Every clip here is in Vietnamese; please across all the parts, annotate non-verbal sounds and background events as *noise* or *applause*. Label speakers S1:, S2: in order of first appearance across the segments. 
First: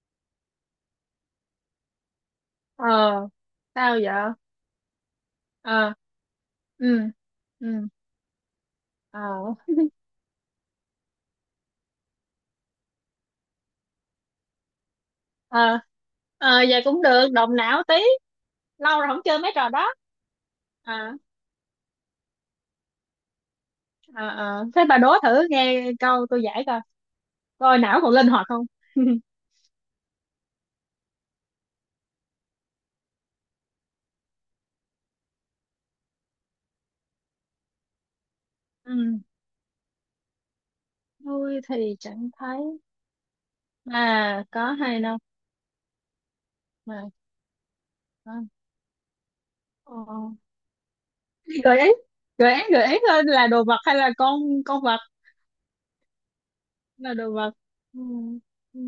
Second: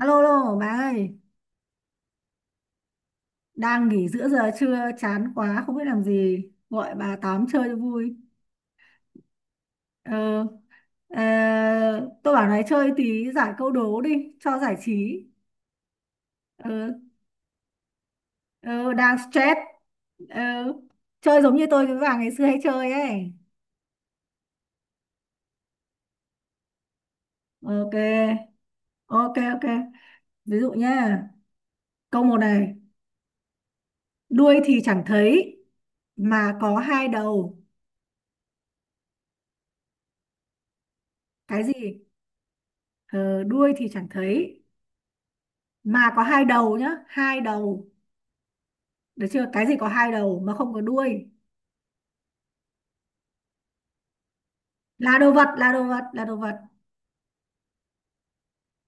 S1: Alo, alo, bà ơi,
S2: Ờ,
S1: đang
S2: sao
S1: nghỉ giữa
S2: vậy?
S1: giờ trưa, chán quá, không biết
S2: Ờ.
S1: làm gì, gọi
S2: Ừ.
S1: bà tám chơi cho
S2: Ừ.
S1: vui.
S2: Ờ.
S1: Ờ, ờ, tôi bảo này chơi tí giải câu đố đi, cho giải trí.
S2: Ờ. Ờ,
S1: Ờ,
S2: vậy cũng được, động não tí.
S1: ờ,
S2: Lâu rồi
S1: đang
S2: không chơi mấy
S1: stress.
S2: trò đó.
S1: Ờ,
S2: Ờ.
S1: chơi giống như tôi với bà ngày xưa hay chơi ấy.
S2: Ờ. Ờ, thế bà đố thử, nghe câu tôi giải coi, coi
S1: Ok,
S2: não còn linh hoạt không. *laughs*
S1: ok. Ví dụ nhá, câu một này, đuôi thì chẳng thấy, mà có hai đầu.
S2: Ừ. Tôi
S1: Cái
S2: thì
S1: gì?
S2: chẳng thấy
S1: Ờ, đuôi thì chẳng
S2: mà
S1: thấy,
S2: có hay đâu,
S1: mà có hai đầu nhá,
S2: mà
S1: hai đầu,
S2: có.
S1: được chưa? Cái gì có
S2: Ờ.
S1: hai đầu mà không có đuôi?
S2: Gợi ý, gợi ý, gợi ý thôi, là đồ vật hay là con vật?
S1: Là đồ vật, là đồ vật.
S2: Là đồ vật. Ừ. Ừ.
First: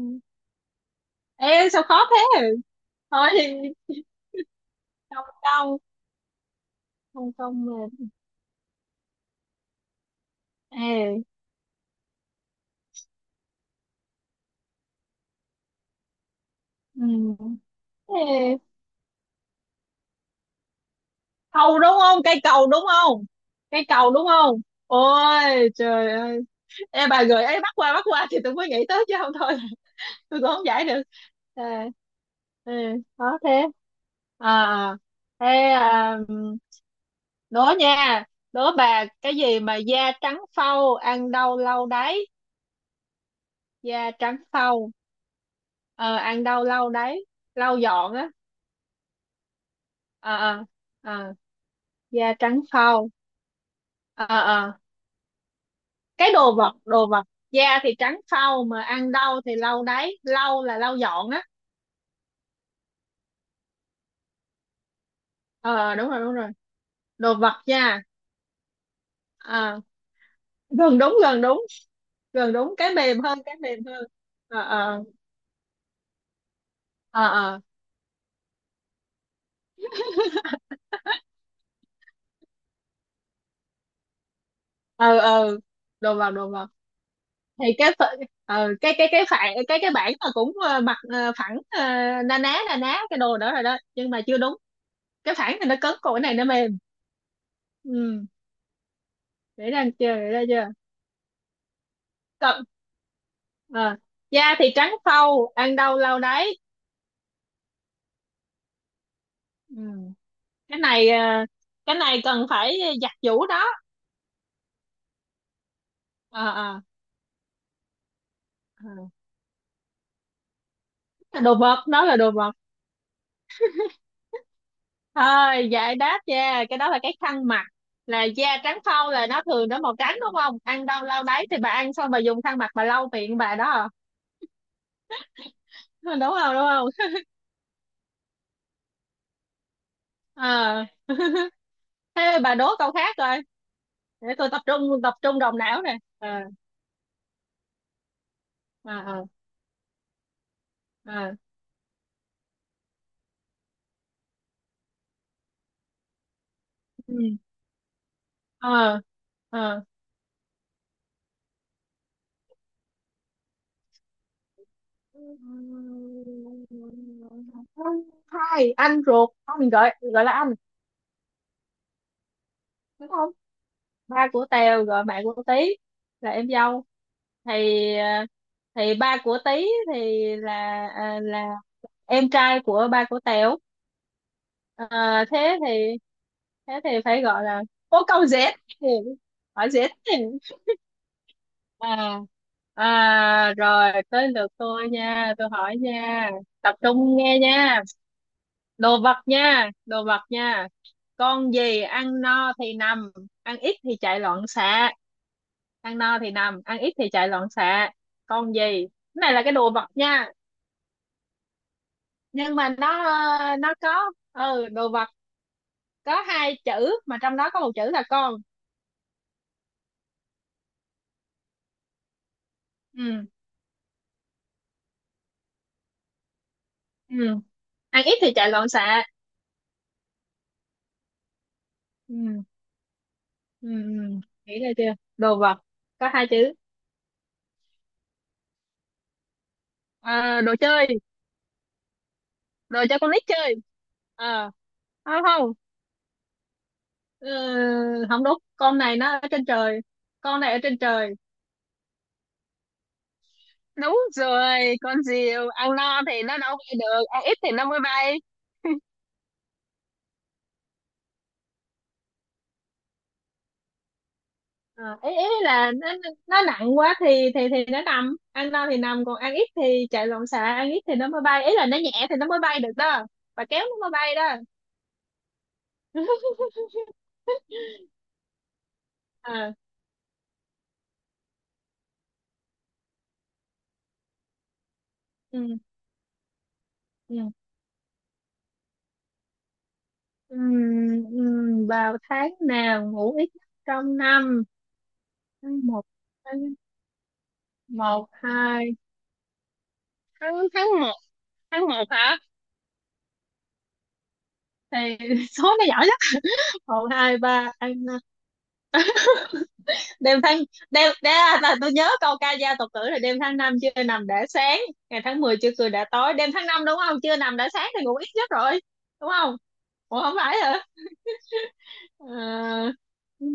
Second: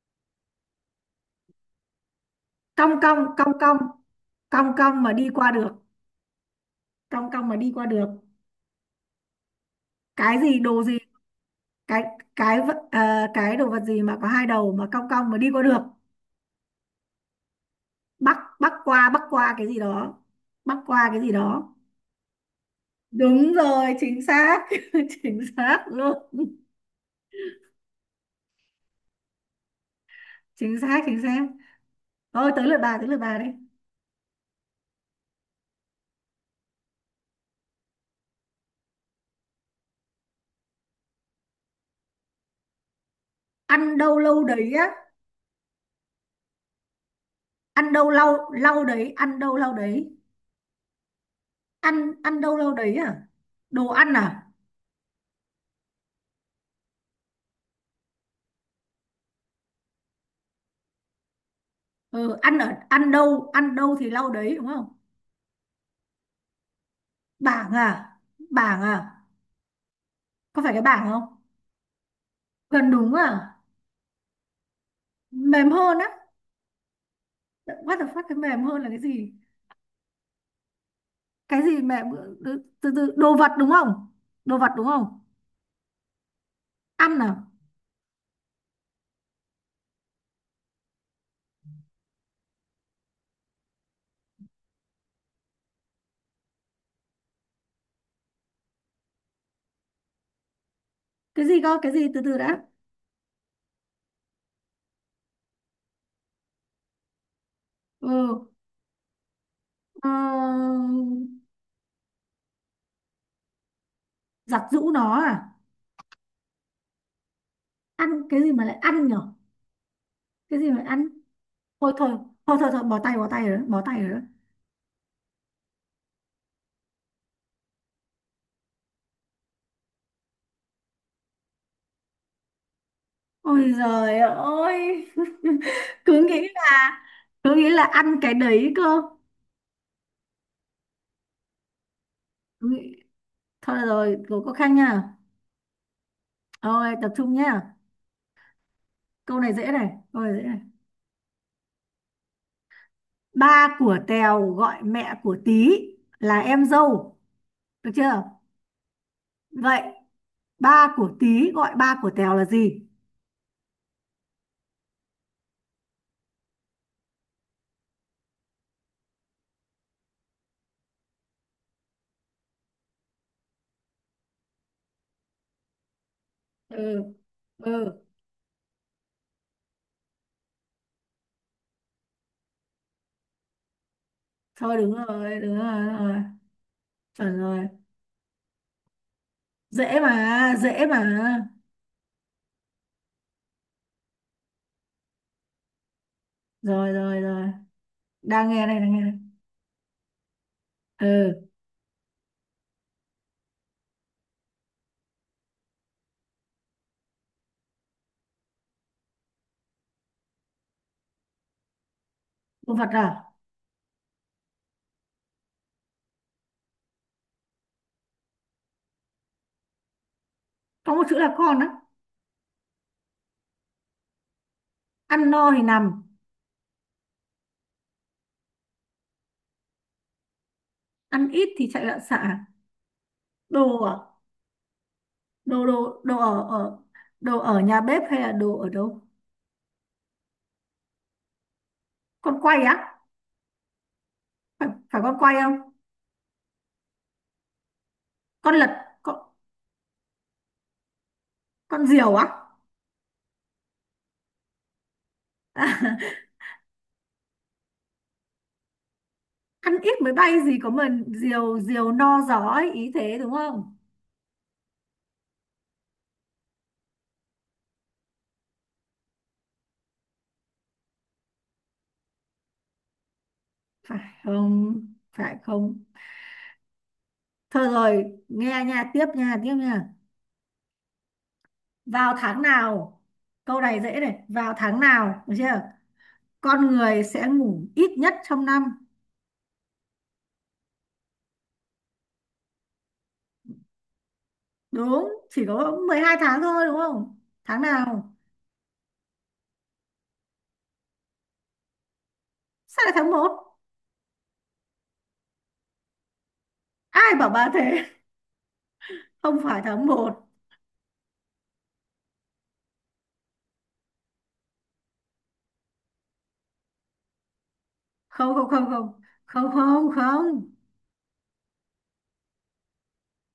S2: Ê, sao khó thế?
S1: cong cong
S2: Thôi
S1: cong
S2: *laughs*
S1: cong
S2: thì.
S1: cong cong mà
S2: Không
S1: đi qua được.
S2: đâu.
S1: Cong
S2: Không,
S1: cong mà
S2: không
S1: đi qua
S2: là.
S1: được. Cái gì, đồ gì?
S2: Ê.
S1: cái cái cái đồ vật gì mà có hai đầu mà cong cong mà đi qua được?
S2: Ừ.
S1: bắc
S2: Ê,
S1: bắc qua bắc qua cái gì đó. Bắc qua cái gì đó.
S2: cầu đúng không? Cây cầu đúng không?
S1: Đúng
S2: Cây
S1: rồi,
S2: cầu
S1: chính
S2: đúng không?
S1: xác. *laughs* Chính
S2: Ôi
S1: xác
S2: trời
S1: luôn.
S2: ơi! Ê, bà gợi ấy, bắt qua, bắt qua thì tôi mới nghĩ tới, chứ không thôi *laughs* tôi cũng không
S1: Chính
S2: giải
S1: xác,
S2: được.
S1: chính xác.
S2: Ê.
S1: Thôi, tới
S2: Ê,
S1: lượt bà, tới lượt
S2: khó
S1: bà đây.
S2: thế. À, thế. À, đố nha. Đố bà, cái gì mà da trắng phau, ăn đâu lâu đấy?
S1: Ăn
S2: Da
S1: đâu
S2: trắng
S1: lâu đấy á?
S2: phau. Ờ, ăn đâu lâu đấy, lau
S1: ăn đâu
S2: dọn á.
S1: lau lau đấy ăn đâu lau đấy.
S2: Ờ, ờ. Ờ.
S1: ăn
S2: Da
S1: ăn đâu
S2: trắng
S1: lau đấy
S2: phau.
S1: à? Đồ ăn
S2: Ờ,
S1: à?
S2: ờ. Cái đồ vật, đồ vật, da thì trắng phau mà ăn đau thì lau đáy, lau là lau dọn á.
S1: Ừ, Ăn ăn đâu, ăn đâu thì lau đấy đúng không?
S2: Ờ, đúng rồi, đúng rồi. Đồ vật,
S1: Bảng
S2: da.
S1: à? Bảng à?
S2: Ờ,
S1: Có phải cái
S2: gần
S1: bảng
S2: đúng,
S1: không?
S2: gần đúng. Gần đúng,
S1: Gần
S2: cái
S1: đúng
S2: mềm hơn,
S1: à?
S2: cái mềm hơn. Ờ, ờ.
S1: Mềm hơn á?
S2: Ờ, ờ.
S1: What the fuck, cái mềm hơn là cái gì? Cái gì mềm? Ờ, từ từ từ- đồ vật đúng không? Đồ vật đúng
S2: Ờ,
S1: không?
S2: ờ. Đồ vật, đồ vật.
S1: Ăn à?
S2: Thì cái phở-, ờ, cái phản, cái bảng là cũng, ờ, mặt, ờ, phẳng, ờ, na ná, na ná cái đồ đó rồi đó, nhưng mà chưa đúng. Cái phẳng thì nó cứng, còn cái này nó mềm. Ừ, để ra chưa, để ra
S1: Cái gì cơ, cái gì, từ từ đã.
S2: chưa? Ờ, da thì trắng phau, ăn đâu lâu đấy.
S1: Ừ.
S2: Ừ.
S1: Ờ,
S2: Cái này, ờ, cái này cần phải giặt giũ đó.
S1: giặt giũ nó à?
S2: Ờ, ờ.
S1: Ăn cái gì mà lại
S2: Ờ.
S1: ăn nhở? Cái gì mà ăn?
S2: Cái đồ vật,
S1: thôi
S2: nó
S1: thôi
S2: là đồ vật.
S1: thôi thôi thôi bỏ tay, bỏ tay rồi đó, bỏ tay rồi đó.
S2: Thôi, giải đáp, da cái đó là cái khăn mặt. Là da trắng phau là nó thường nó màu trắng đúng không, ăn đâu lau đấy thì bà ăn xong bà dùng khăn mặt bà lau miệng bà
S1: Ôi
S2: đó.
S1: giời ơi. *laughs*
S2: *laughs* À, đúng
S1: Cứ nghĩ
S2: không, đúng không?
S1: là, cứ nghĩ là ăn cái đấy cơ.
S2: Ờ. *laughs* Thế bà
S1: Cứ
S2: đố câu
S1: nghĩ-
S2: khác rồi.
S1: thôi được rồi,
S2: Để
S1: cố
S2: tôi
S1: có
S2: tập
S1: khăn
S2: trung,
S1: nha.
S2: tập trung đầu não nè. Ờ,
S1: Ôi tập trung nha.
S2: ờ, ờ.
S1: Câu này dễ này, câu này dễ này.
S2: Ờ.
S1: Ba của Tèo gọi mẹ của Tí là em
S2: Ừ.
S1: dâu, được chưa?
S2: Ờ,
S1: Vậy
S2: ờ.
S1: ba của Tí gọi ba của Tèo là gì?
S2: Hai anh ruột không, mình gọi, gọi là anh, đúng không? Ba của Tèo gọi mẹ của Tí là em dâu,
S1: Ừ.
S2: thì,
S1: Ừ.
S2: ờ, thì ba của Tí thì là, à, là em trai của ba của Tèo.
S1: Thôi
S2: Ờ,
S1: đúng rồi, đúng
S2: thế
S1: rồi, đúng
S2: thì,
S1: rồi.
S2: thế thì phải
S1: Chuẩn
S2: gọi là
S1: rồi.
S2: bố. Câu dễ, hỏi dễ.
S1: Dễ mà, dễ mà.
S2: À, à, rồi tới lượt tôi nha, tôi hỏi nha. Tập
S1: Rồi
S2: trung
S1: rồi
S2: nghe
S1: rồi,
S2: nha.
S1: đang nghe đây, đang
S2: Đồ
S1: nghe đây.
S2: vật nha, đồ vật nha.
S1: Ừ.
S2: Con gì ăn no thì nằm, ăn ít thì chạy loạn xạ? Ăn no thì nằm, ăn ít thì chạy loạn xạ. Con gì, cái này là cái đồ vật nha, nhưng mà
S1: Con vật
S2: nó,
S1: à?
S2: ờ, nó có, ừ, đồ vật, có hai chữ, mà trong đó có một chữ là con.
S1: Có một chữ là con á?
S2: Ừ.
S1: Ăn no thì nằm,
S2: Ừ. Ăn ít thì chạy loạn xạ.
S1: ăn ít thì chạy loạn xạ.
S2: Ừ. Ừ.
S1: Đồ à?
S2: Ừ, nghĩ ra chưa, đồ vật
S1: đồ đồ
S2: có
S1: đồ
S2: hai
S1: ở
S2: chữ.
S1: ở đồ ở nhà bếp hay là đồ ở đâu?
S2: Ờ, đồ chơi,
S1: Con quay á?
S2: đồ cho con nít chơi. Ờ.
S1: Phải, phải con
S2: Không,
S1: quay
S2: không.
S1: không?
S2: Ừ, không đúng,
S1: Con
S2: con này
S1: lật, con
S2: nó ở trên trời. Con này ở trên trời.
S1: con diều á?
S2: Đúng rồi, con diều, ăn no thì
S1: *laughs*
S2: nó đâu bay được, ăn ít thì nó mới bay.
S1: Ăn ít mới bay gì có mà diều diều no gió ấy, ý thế đúng không?
S2: À, ý là nó nặng quá thì nó nằm, ăn no thì nằm, còn ăn ít thì chạy loạn xạ, ăn ít thì nó mới bay, ý là nó nhẹ thì nó mới bay được đó. Bà kéo nó mới
S1: Phải
S2: bay đó.
S1: không? Phải không?
S2: *laughs*
S1: Thôi rồi, nghe nha, tiếp nha,
S2: À.
S1: tiếp nha. Vào tháng nào? Câu này dễ này, vào tháng nào, được
S2: Ừ,
S1: chưa? Con người
S2: ừ,
S1: sẽ ngủ ít nhất trong năm.
S2: ừ, ừ, vào tháng nào ngủ ít nhất trong năm.
S1: Đúng, chỉ
S2: Tháng
S1: có
S2: một.
S1: 12
S2: Tháng.
S1: tháng thôi đúng không? Tháng
S2: Một
S1: nào?
S2: hai. Tháng, tháng một. Tháng một hả?
S1: Sao lại tháng một?
S2: Thì *laughs* số nó giỏi nhất, một
S1: Ai
S2: hai
S1: bảo bà
S2: ba ăn
S1: thế?
S2: năm.
S1: *laughs* Không phải tháng
S2: Đêm
S1: một.
S2: tháng, đêm đêm, à, là tôi nhớ câu ca dao tục tử là đêm tháng năm chưa nằm đã sáng, ngày tháng 10 chưa cười đã tối. Đêm tháng năm đúng không, chưa nằm đã sáng thì ngủ ít nhất
S1: không không
S2: rồi.
S1: không không
S2: Đúng không?
S1: không,
S2: Ủa, không phải
S1: không.
S2: hả? Ờ,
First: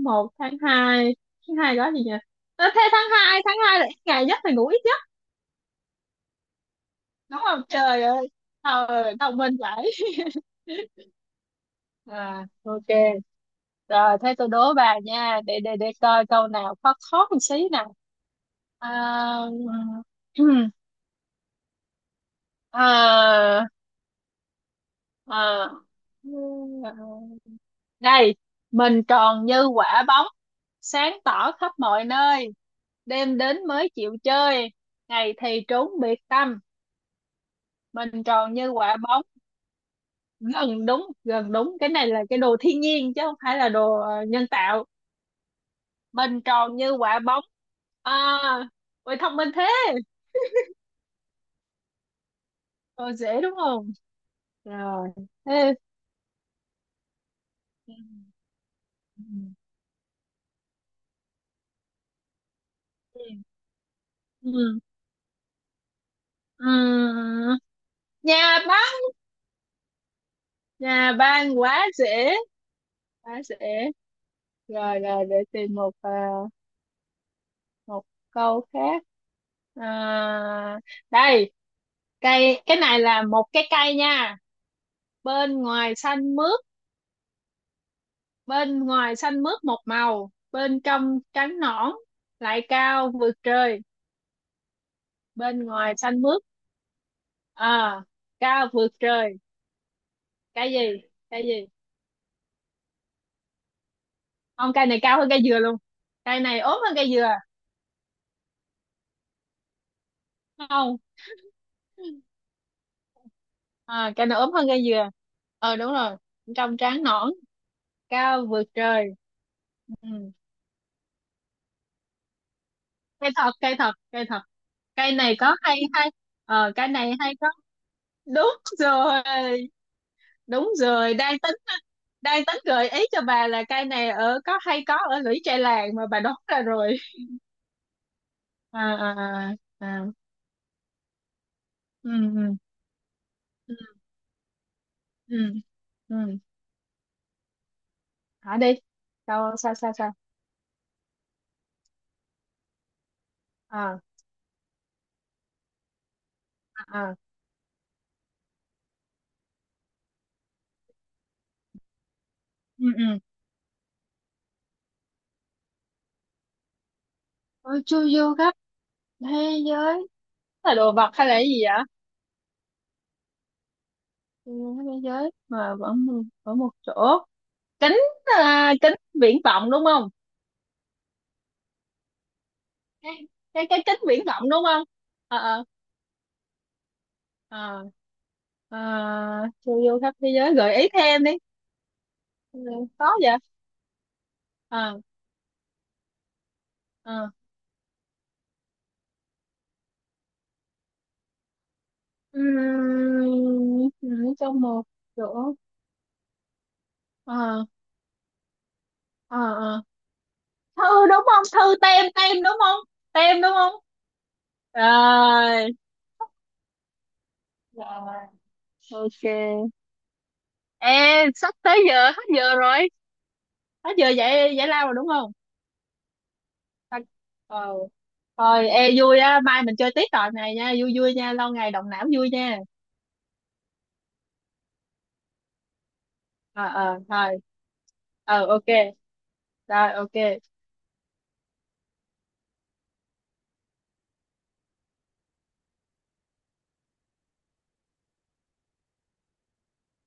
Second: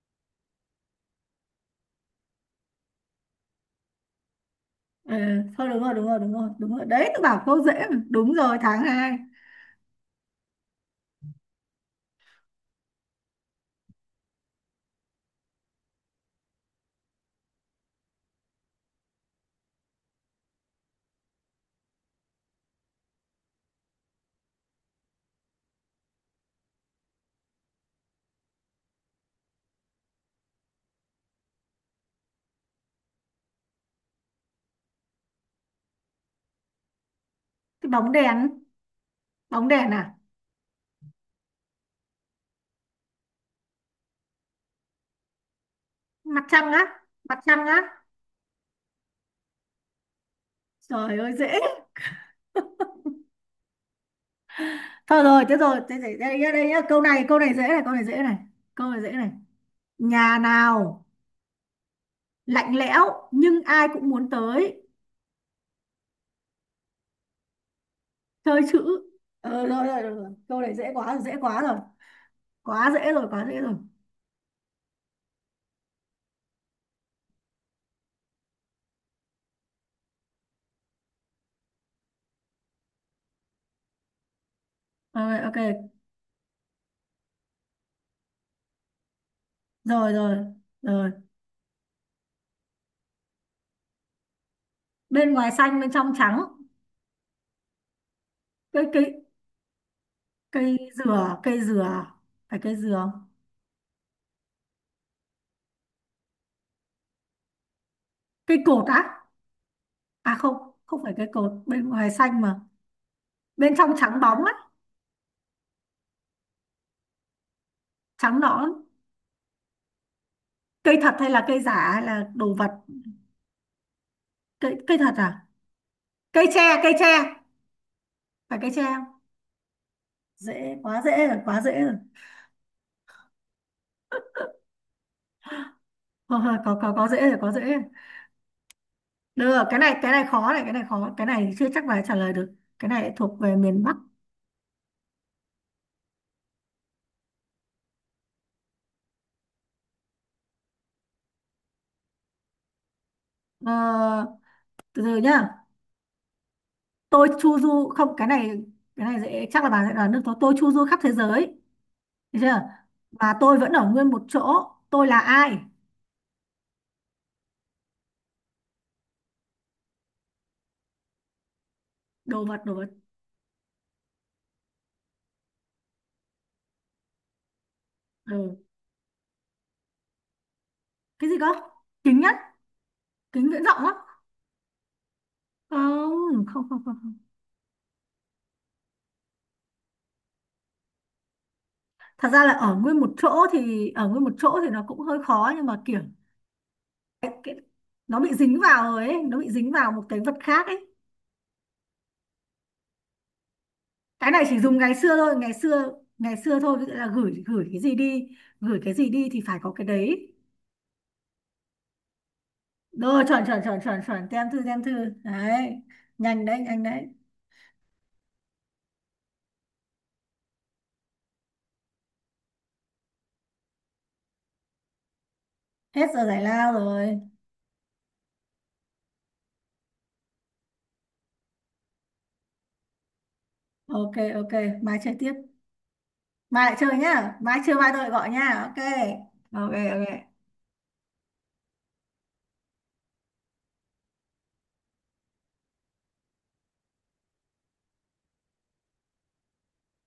S2: một, tháng hai. Tháng hai đó gì nhỉ? Ờ, thế tháng hai, tháng hai là ít ngày nhất thì ngủ ít nhất.
S1: Ừ, thôi đúng rồi, đúng rồi, đấy, tôi
S2: Đúng
S1: bảo cô
S2: không,
S1: dễ mà.
S2: trời ơi!
S1: Đúng rồi, tháng
S2: Ờ,
S1: hai.
S2: thông minh vậy. *laughs* À, ok. Rồi thế tôi đố bà nha, để coi câu nào khó khó một xí nào. À, *clears throat* à, à, đây. Mình tròn như quả bóng, sáng tỏ khắp mọi nơi, đêm đến mới chịu chơi, ngày thì trốn biệt tâm.
S1: Cái bóng
S2: Mình
S1: đèn.
S2: tròn như quả bóng.
S1: Bóng đèn à?
S2: Gần đúng, gần đúng, cái này là cái đồ thiên nhiên chứ không phải là đồ, ờ, nhân tạo. Mình
S1: Mặt trăng
S2: tròn như
S1: á?
S2: quả
S1: Mặt
S2: bóng.
S1: trăng á?
S2: À, ôi thông minh thế!
S1: Trời ơi dễ.
S2: Rồi dễ đúng không? Rồi,
S1: Thôi rồi, thế
S2: thế.
S1: rồi thế đây đây, nhá, đây nhá. Câu này dễ này, câu
S2: Ừ.
S1: này dễ này câu này dễ này. Nhà nào lạnh lẽo
S2: Ừ.
S1: nhưng ai cũng muốn
S2: Ừ.
S1: tới?
S2: Ừ. Nhà
S1: Chơi
S2: bác.
S1: chữ. Ờ rồi rồi rồi rồi. Câu này dễ
S2: Nhà
S1: quá, dễ
S2: ban,
S1: quá rồi.
S2: quá dễ.
S1: Quá dễ rồi,
S2: Quá
S1: quá dễ rồi.
S2: dễ rồi. Rồi, để tìm một, à, một câu khác. À, đây. Cây, cái này là một cái cây nha.
S1: Ờ, rồi, ok.
S2: Bên ngoài xanh mướt, bên ngoài xanh mướt một
S1: Rồi
S2: màu,
S1: rồi
S2: bên
S1: rồi.
S2: trong trắng nõn, lại cao vượt trời.
S1: Bên ngoài
S2: Bên
S1: xanh, bên
S2: ngoài
S1: trong
S2: xanh
S1: trắng.
S2: mướt, à, cao
S1: cây
S2: vượt
S1: cây
S2: trời. Cây
S1: cây
S2: gì?
S1: dừa,
S2: Cây
S1: cây
S2: gì?
S1: dừa. Phải cây dừa không?
S2: Không, cây này cao hơn cây dừa luôn. Cây này ốm hơn cây dừa.
S1: Cây cột á? À không.
S2: Không.
S1: Không phải cây cột, bên ngoài xanh mà bên trong
S2: À,
S1: trắng
S2: cây này
S1: bóng á.
S2: ốm hơn cây dừa. Ờ, đúng rồi, trong trắng nõn,
S1: Trắng
S2: cao vượt
S1: nõn.
S2: trời. Ừ.
S1: Cây thật hay là cây giả hay là đồ vật?
S2: Cây thật, cây thật, cây thật.
S1: Cây Cây thật
S2: Cây này
S1: à?
S2: có hay hay.
S1: Cây
S2: Ờ,
S1: tre,
S2: cây
S1: cây
S2: này
S1: tre.
S2: hay có. Đúng
S1: Phải cây tre không?
S2: rồi, đúng
S1: Dễ quá,
S2: rồi,
S1: dễ rồi,
S2: đang tính,
S1: quá dễ rồi.
S2: đang tính gợi ý cho bà là cây này ở có hay có ở lũy tre làng, mà bà đoán
S1: Thôi thôi
S2: ra
S1: có có
S2: rồi.
S1: có dễ rồi, có dễ rồi.
S2: À, à,
S1: Được,
S2: à.
S1: cái
S2: À.
S1: này khó này, cái này khó, cái này chưa chắc là
S2: Ừ.
S1: trả lời được.
S2: Ừ.
S1: Cái này thuộc về
S2: Ừ.
S1: miền Bắc.
S2: Ừ. Ừ. Hả, đi! Sao, sao, sao, sao? À,
S1: Ờ, từ từ nhá.
S2: à. À.
S1: Tôi chu du không, cái này dễ chắc là bà sẽ đoán được tôi. Tôi chu du khắp thế giới, được chưa?
S2: Ừ. Ừ.
S1: Và tôi vẫn ở nguyên một chỗ. Tôi là ai?
S2: Ôi, chu du khắp thế giới. Là đồ vật hay là cái gì vậy?
S1: Đồ vật, đồ vật.
S2: Chu du khắp thế giới mà vẫn ở một chỗ. Kính.
S1: Ừ.
S2: À, kính viễn vọng đúng không?
S1: Cái gì cơ? Kính nhất,
S2: Cái,
S1: kính viễn vọng
S2: cái
S1: á?
S2: kính viễn vọng đúng không? Ờ, ờ.
S1: Không.
S2: Ờ. À, chu du khắp thế giới, gợi ý thêm đi.
S1: Thật ra là
S2: Ừ,
S1: ở nguyên
S2: khó
S1: một
S2: vậy.
S1: chỗ, thì ở nguyên một chỗ thì nó cũng
S2: Ờ.
S1: hơi khó nhưng mà kiểu
S2: Ờ.
S1: nó bị dính vào rồi ấy, nó bị dính vào một cái vật khác ấy.
S2: Ừm,
S1: Cái này chỉ
S2: trong
S1: dùng
S2: một
S1: ngày xưa thôi,
S2: chỗ.
S1: ngày xưa thôi, ví dụ là gửi
S2: Ờ.
S1: gửi cái gì đi, gửi cái gì đi
S2: Ờ.
S1: thì phải có
S2: Ờ,
S1: cái đấy.
S2: thư, đúng không, thư tem, tem đúng không?
S1: Rồi,
S2: Tem
S1: chuẩn
S2: đúng
S1: chuẩn
S2: không?
S1: chuẩn chuẩn chuẩn, tem thư, tem thư.
S2: Rồi.
S1: Đấy, nhanh đấy, nhanh đấy.
S2: Rồi, ok. Ê, sắp tới giờ, hết giờ rồi. Hết giờ giải giải lao rồi đúng không?
S1: Hết giờ giải lao
S2: Ta-,
S1: rồi.
S2: ờ, thôi, ê, vui á, mai mình chơi tiếp trò này nha, vui vui nha, lâu ngày động não vui nha.
S1: Ok, ok, mai chơi tiếp. Mai
S2: Ờ,
S1: lại chơi
S2: ờ,
S1: nhá,
S2: thôi.
S1: mai chưa mai tôi lại gọi
S2: Ờ,
S1: nhá.
S2: ok.
S1: Ok ok
S2: Rồi, ok.
S1: ok